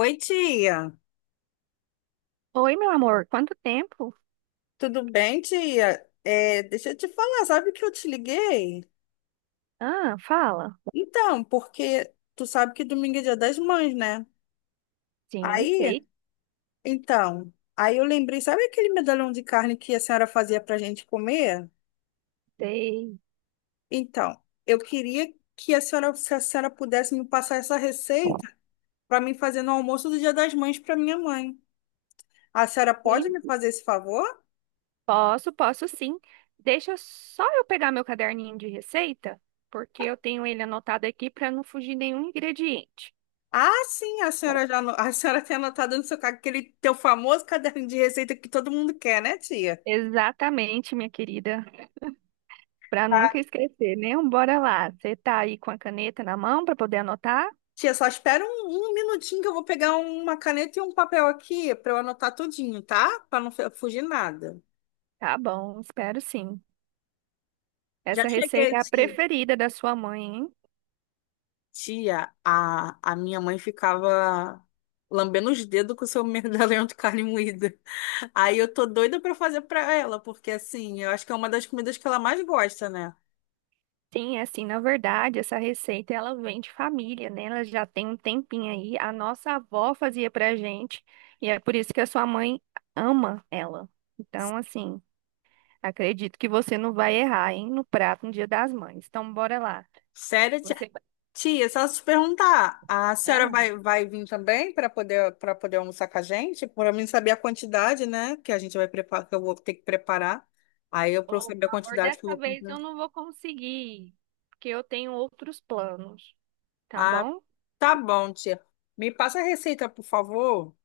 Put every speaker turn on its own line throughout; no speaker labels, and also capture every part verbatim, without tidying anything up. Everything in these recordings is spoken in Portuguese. Oi, tia.
Oi, meu amor, quanto tempo?
Tudo bem, tia? É, deixa eu te falar, sabe que eu te liguei?
Ah, fala.
Então, porque tu sabe que domingo é Dia das Mães, né?
Sim,
Aí,
sei,
então, aí eu lembrei, sabe aquele medalhão de carne que a senhora fazia pra gente comer?
sei.
Então, eu queria que a senhora, se a senhora pudesse me passar essa receita para mim fazer no almoço do Dia das Mães para minha mãe. A senhora
Sim,
pode me fazer esse favor?
posso, posso sim. Deixa só eu pegar meu caderninho de receita, porque eu tenho ele anotado aqui para não fugir nenhum ingrediente.
Ah, sim, a senhora já, ano- a senhora tem anotado no seu caderno aquele teu famoso caderno de receita que todo mundo quer, né, tia?
Exatamente, minha querida, para nunca
Tá?
esquecer, né? Um Bora lá. Você tá aí com a caneta na mão para poder anotar?
Tia, só espera um, um minutinho que eu vou pegar um, uma caneta e um papel aqui para eu anotar tudinho, tá? Para não fe- fugir nada.
Tá bom, espero sim.
Já
Essa receita
cheguei,
é a
tia.
preferida da sua mãe, hein?
Tia, a, a minha mãe ficava lambendo os dedos com o seu medalhão de carne moída. Aí eu tô doida para fazer para ela, porque assim, eu acho que é uma das comidas que ela mais gosta, né?
Sim, é assim, na verdade, essa receita ela vem de família, né? Ela já tem um tempinho aí. A nossa avó fazia pra gente e é por isso que a sua mãe ama ela. Então, assim, acredito que você não vai errar, hein, no prato no Dia das Mães. Então, bora lá.
Sério, tia?
Você,
Tia, só se perguntar, a senhora
ah,
vai, vai vir também para poder para poder almoçar com a gente? Para mim saber a quantidade, né, que a gente vai preparar, que eu vou ter que preparar. Aí eu para eu
oh, pelo
saber a
amor,
quantidade que eu
dessa
vou
vez
comprar.
eu não vou conseguir, porque eu tenho outros planos, tá
Ah,
bom?
tá bom, tia. Me passa a receita, por favor.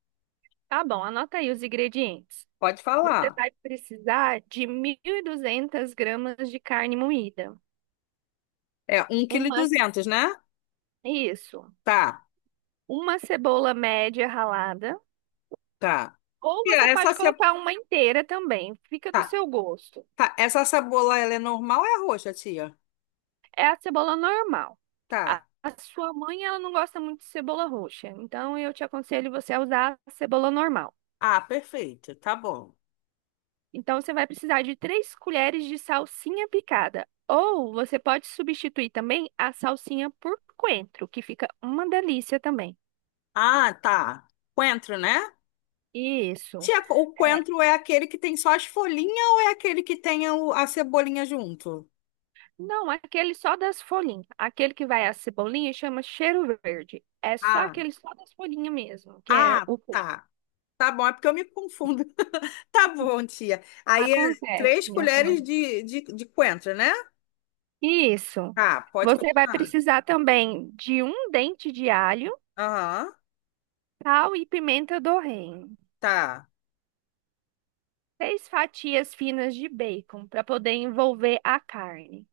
Tá bom, anota aí os ingredientes.
Pode
Você
falar.
vai precisar de mil e duzentas gramas de carne moída.
É um
Uma,
1,2 kg, né?
isso.
Tá,
Uma cebola média ralada.
tá.
Ou
Tia,
você pode
essa ce-
colocar uma inteira também. Fica do
tá,
seu gosto.
tá. Essa cebola ela é normal ou é roxa, tia?
É a cebola normal. A,
Tá.
a sua mãe, ela não gosta muito de cebola roxa. Então, eu te aconselho você a usar a cebola normal.
Ah, perfeito. Tá bom.
Então, você vai precisar de três colheres de salsinha picada. Ou você pode substituir também a salsinha por coentro, que fica uma delícia também.
Ah, tá. Coentro, né?
Isso.
Tia, o
é,
coentro é aquele que tem só as folhinhas ou é aquele que tem o- a cebolinha junto?
Não, aquele só das folhinhas. Aquele que vai a cebolinha chama cheiro verde. É só
Ah,
aquele só das folhinhas mesmo, que é
ah,
o peito.
tá. Tá bom, é porque eu me confundo. Tá bom, tia. Aí é
Acontece,
três
minha flor.
colheres de, de, de coentro, né?
Isso.
Tá, pode
Você vai
continuar.
precisar também de um dente de alho,
Aham,
sal e pimenta do reino.
tá.
Seis fatias finas de bacon para poder envolver a carne.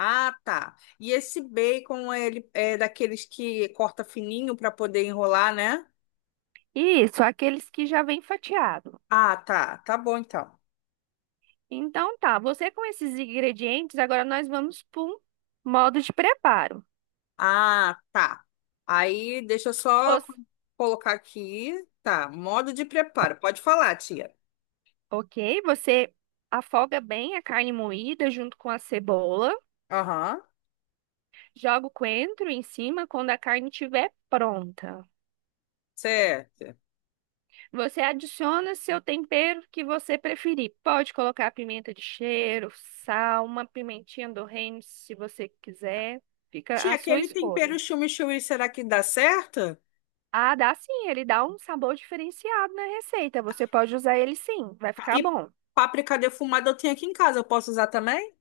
Ah, tá. E esse bacon, ele é daqueles que corta fininho para poder enrolar, né?
Isso, aqueles que já vem fatiado.
Ah, tá. Tá bom, então.
Então tá, você com esses ingredientes, agora nós vamos para um modo de preparo.
Ah, tá. Aí deixa eu só colocar aqui. Tá, modo de preparo. Pode falar, tia.
Ok, você afoga bem a carne moída junto com a cebola,
Aham,
joga o coentro em cima quando a carne estiver pronta.
certo.
Você adiciona seu tempero que você preferir. Pode colocar pimenta de cheiro, sal, uma pimentinha do reino, se você quiser. Fica
Tia,
à sua
aquele
escolha.
tempero chimichurri, será que dá certo?
Ah, dá sim, ele dá um sabor diferenciado na receita. Você pode usar ele sim, vai
Tá,
ficar
e
bom.
páprica defumada eu tenho aqui em casa, eu posso usar também?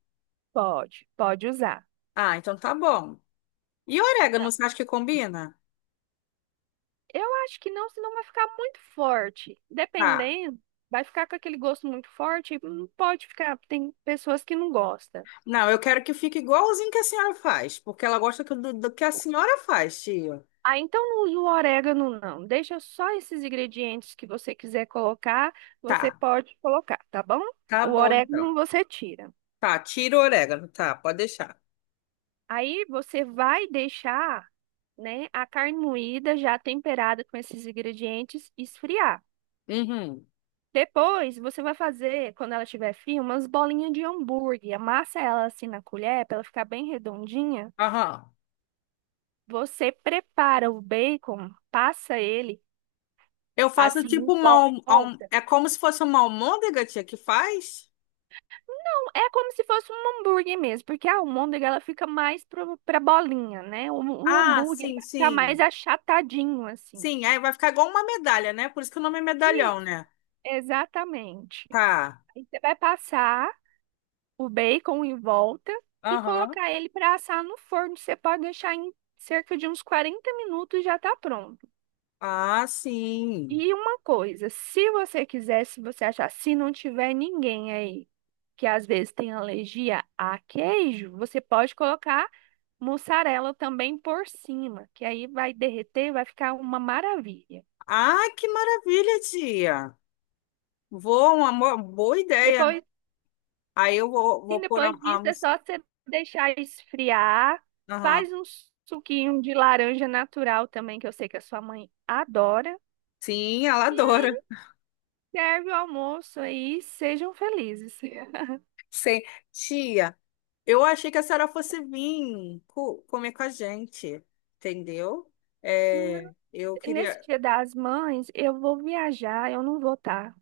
Pode, pode usar.
Ah, então tá bom. E orégano, você acha que combina?
Eu acho que não, senão vai ficar muito forte.
Tá.
Dependendo, vai ficar com aquele gosto muito forte. e Não pode ficar. Tem pessoas que não gostam.
Não, eu quero que fique igualzinho que a senhora faz, porque ela gosta que- do, do que a senhora faz, tia.
Ah, então não usa o orégano, não. Deixa só esses ingredientes que você quiser colocar, você
Tá,
pode colocar, tá bom?
tá
O
bom então.
orégano você tira.
Tá, tira o orégano, tá, pode deixar.
Aí você vai deixar, né, a carne moída já temperada com esses ingredientes esfriar.
Uhum.
Depois, você vai fazer, quando ela estiver fria, umas bolinhas de hambúrguer. Amassa ela assim na colher para ela ficar bem redondinha.
Aham.
Você prepara o bacon, passa ele
Eu faço
assim
tipo
em
uma. alm- alm-
volta.
É como se fosse uma almôndega, tia, que faz?
É como se fosse um hambúrguer mesmo, porque a almôndega ela fica mais pro, pra bolinha, né? O, o
Ah,
hambúrguer ele
sim,
vai ficar mais
sim.
achatadinho assim.
Sim, aí vai ficar igual uma medalha, né? Por isso que o nome é medalhão,
Isso,
né?
exatamente.
Tá.
Aí você vai passar o bacon em volta e
Aham.
colocar ele para assar no forno. Você pode deixar em cerca de uns quarenta minutos já tá pronto.
Ah, sim.
E uma coisa, se você quiser, se você achar, se não tiver ninguém aí que às vezes tem alergia a queijo, você pode colocar mussarela também por cima, que aí vai derreter, vai ficar uma maravilha.
Ah, que maravilha, tia. Vou, uma mo- boa ideia.
Depois
Aí eu vou, vou
sim,
pôr
depois
a, a
disso é
mus-
só você deixar esfriar.
Aham.
Faz um suquinho de laranja natural também, que eu sei que a sua mãe adora.
Sim, ela
E
adora.
serve o almoço aí, sejam felizes.
Sim. Tia, eu achei que a senhora fosse vir co- comer com a gente, entendeu?
Não-
É, eu
Nesse
queria.
Dia das Mães, eu vou viajar, eu não vou estar.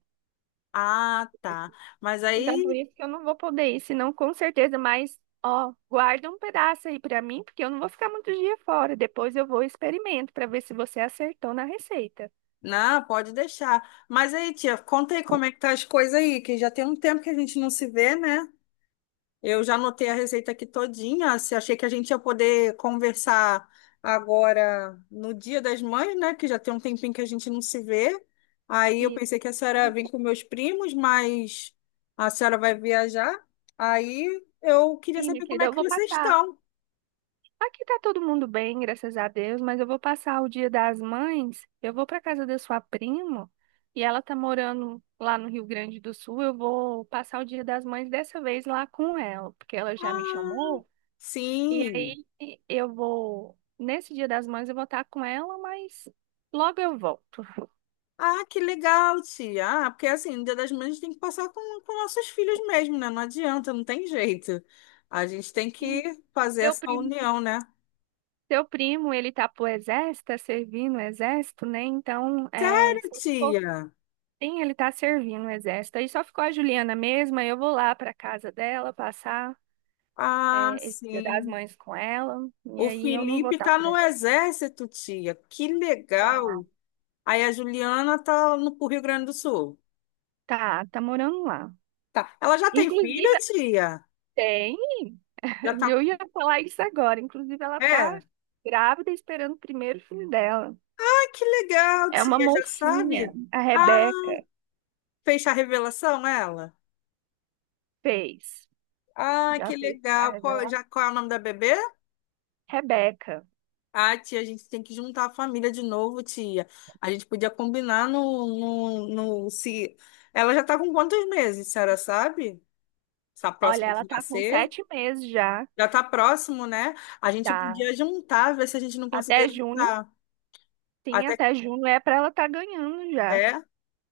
Ah, tá. Mas
Então, por
aí,
isso que eu não vou poder ir, senão com certeza, mas ó, guarda um pedaço aí pra mim, porque eu não vou ficar muito dia fora. Depois eu vou e experimento pra ver se você acertou na receita.
não, pode deixar. Mas aí, tia, conta aí como é que tá as coisas aí, que já tem um tempo que a gente não se vê, né? Eu já anotei a receita aqui todinha. Se achei que a gente ia poder conversar agora no Dia das Mães, né? Que já tem um tempinho que a gente não se vê. Aí eu
E,
pensei que a senhora vem com meus primos, mas a senhora vai viajar. Aí eu queria
sim, minha
saber como
querida,
é
eu
que
vou
vocês
passar
estão.
aqui tá todo mundo bem, graças a Deus, mas eu vou passar o Dia das Mães. Eu vou para casa da sua prima e ela tá morando lá no Rio Grande do Sul. Eu vou passar o Dia das Mães dessa vez lá com ela, porque ela já me
Ah,
chamou. E
sim.
aí eu vou nesse Dia das Mães eu vou estar com ela, mas logo eu volto.
Ah, que legal, tia. Ah, porque assim, no Dia das Mães a gente tem que passar com, com nossos filhos mesmo, né? Não adianta, não tem jeito. A gente tem
E
que fazer
Seu
essa
primo,
união, né?
seu primo, ele tá pro exército, tá servindo o exército, né? Então, é, se
Sério,
eu for
tia?
Sim, ele tá servindo o exército. Aí só ficou a Juliana mesma. Eu vou lá pra casa dela passar
Ah,
é, esse Dia das
sim.
Mães com ela. E
O
aí eu não vou
Felipe
estar
tá
por
no
aqui.
exército, tia. Que
Tá,
legal. Aí a Juliana tá no pro Rio Grande do Sul.
tá, tá morando lá.
Tá. Ela já tem filho,
Inclusive,
tia?
tem.
Já tá.
Eu ia falar isso agora. Inclusive, ela tá
É.
grávida esperando o primeiro filho dela.
Ah, que legal,
É uma
tia. Já
mocinha.
sabe?
A
Ah,
Rebeca
fez a revelação, ela?
fez.
Ah,
Já
que
fez a
legal. Qual,
revelação.
já, qual é o nome da bebê?
Rebeca.
Ah, tia, a gente tem que juntar a família de novo, tia. A gente podia combinar no, no, no- se... Ela já tá com quantos meses, a senhora sabe? Está
Olha,
próxima
ela
de
tá com
nascer?
sete meses já.
Já tá próximo, né? A gente
Tá.
podia juntar, ver se a gente não conseguia
Até junho.
juntar.
Sim,
Até que
até junho é para ela estar ganhando já.
é.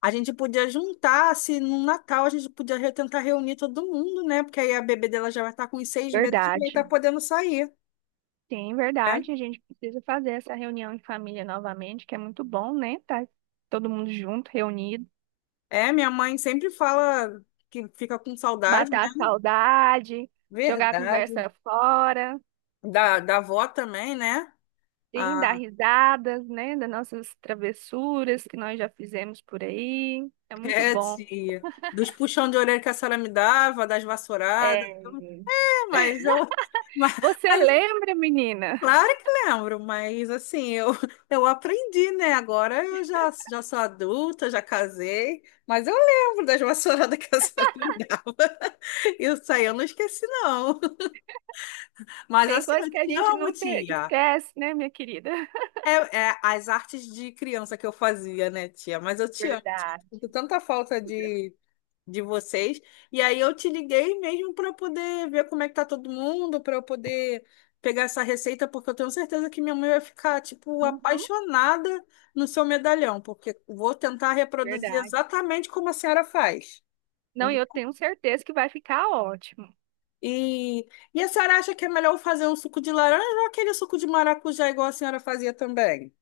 A gente podia juntar, se no Natal a gente podia re- tentar reunir todo mundo, né? Porque aí a bebê dela já vai estar com uns seis meses e vai estar
Verdade.
podendo sair,
Sim,
né?
verdade. A gente precisa fazer essa reunião em família novamente, que é muito bom, né? Tá todo mundo junto, reunido,
É, minha mãe sempre fala que fica com saudade, né?
matar a saudade, jogar a
Verdade.
conversa fora,
Da, da avó também, né?
sim, dar
Ah,
risadas, né? Das nossas travessuras que nós já fizemos por aí. É muito
é,
bom.
tia. Dos puxão de orelha que a senhora me dava, das vassouradas.
É,
É, mas eu. Mas,
você
mas
lembra, menina?
claro que lembro, mas assim, eu, eu aprendi, né? Agora eu já, já sou adulta, já casei, mas eu lembro das vassouradas que a senhora me dava. Isso aí eu não esqueci, não. Mas
Tem
assim,
coisa
eu
que a
te
gente
amo,
nunca
tia.
esquece, né, minha querida?
É, é as artes de criança que eu fazia, né, tia? Mas eu te amo, tia.
Verdade.
Sinto tanta falta de, de vocês. E aí eu te liguei mesmo para poder ver como é que tá todo mundo, para eu poder pegar essa receita, porque eu tenho certeza que minha mãe vai ficar, tipo,
Uhum,
apaixonada no seu medalhão, porque vou tentar reproduzir
verdade.
exatamente como a senhora faz.
Não, e eu tenho certeza que vai ficar ótimo.
E, e a senhora acha que é melhor eu fazer um suco de laranja ou aquele suco de maracujá igual a senhora fazia também?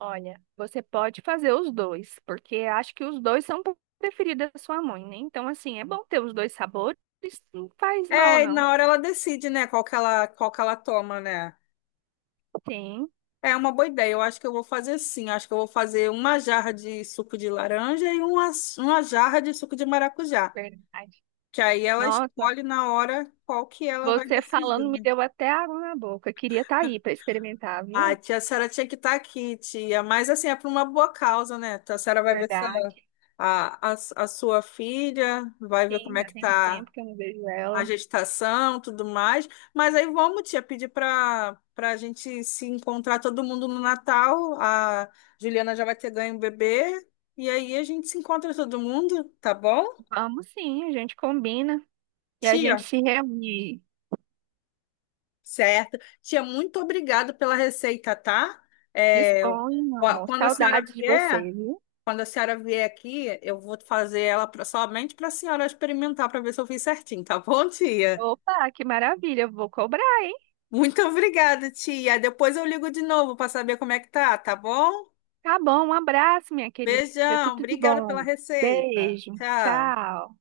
Olha, você pode fazer os dois, porque acho que os dois são preferidos da sua mãe, né? Então, assim, é bom ter os dois sabores, não faz mal,
É, e
não.
na hora ela decide, né, qual que ela, qual que ela toma, né?
Sim,
É uma boa ideia. Eu acho que eu vou fazer assim. Acho que eu vou fazer uma jarra de suco de laranja e uma, uma jarra de suco de maracujá.
verdade.
Que aí ela
Nossa,
escolhe na hora qual que ela vai
você
decidir,
falando me
né?
deu até água na boca. Queria estar aí para experimentar,
Ah,
viu?
Tia Sara tinha que estar aqui, tia. Mas assim, é por uma boa causa, né? Tia Sara vai ver se
Verdade.
a, a, a sua filha, vai ver
Sim,
como é
já
que
tem um
tá
tempo que eu não vejo
a
ela.
gestação, tudo mais. Mas aí vamos, tia, pedir para para a gente se encontrar todo mundo no Natal. A Juliana já vai ter ganho o bebê. E aí a gente se encontra todo mundo, tá bom?
Vamos sim, a gente combina e a
Tia,
gente se reúne.
certo. Tia, muito obrigada pela receita, tá? É,
Dispõe, meu
ó,
amor.
quando a senhora
Saudades de você,
vier,
viu?
quando a senhora vier aqui, eu vou fazer ela pra- somente para a senhora experimentar para ver se eu fiz certinho, tá bom, tia?
Opa, que maravilha. Eu vou cobrar, hein?
Muito obrigada, tia. Depois eu ligo de novo para saber como é que tá, tá bom?
Tá bom, um abraço, minha querida.
Beijão,
Tudo de
obrigada pela
bom.
receita.
Beijo.
Tchau.
Tchau.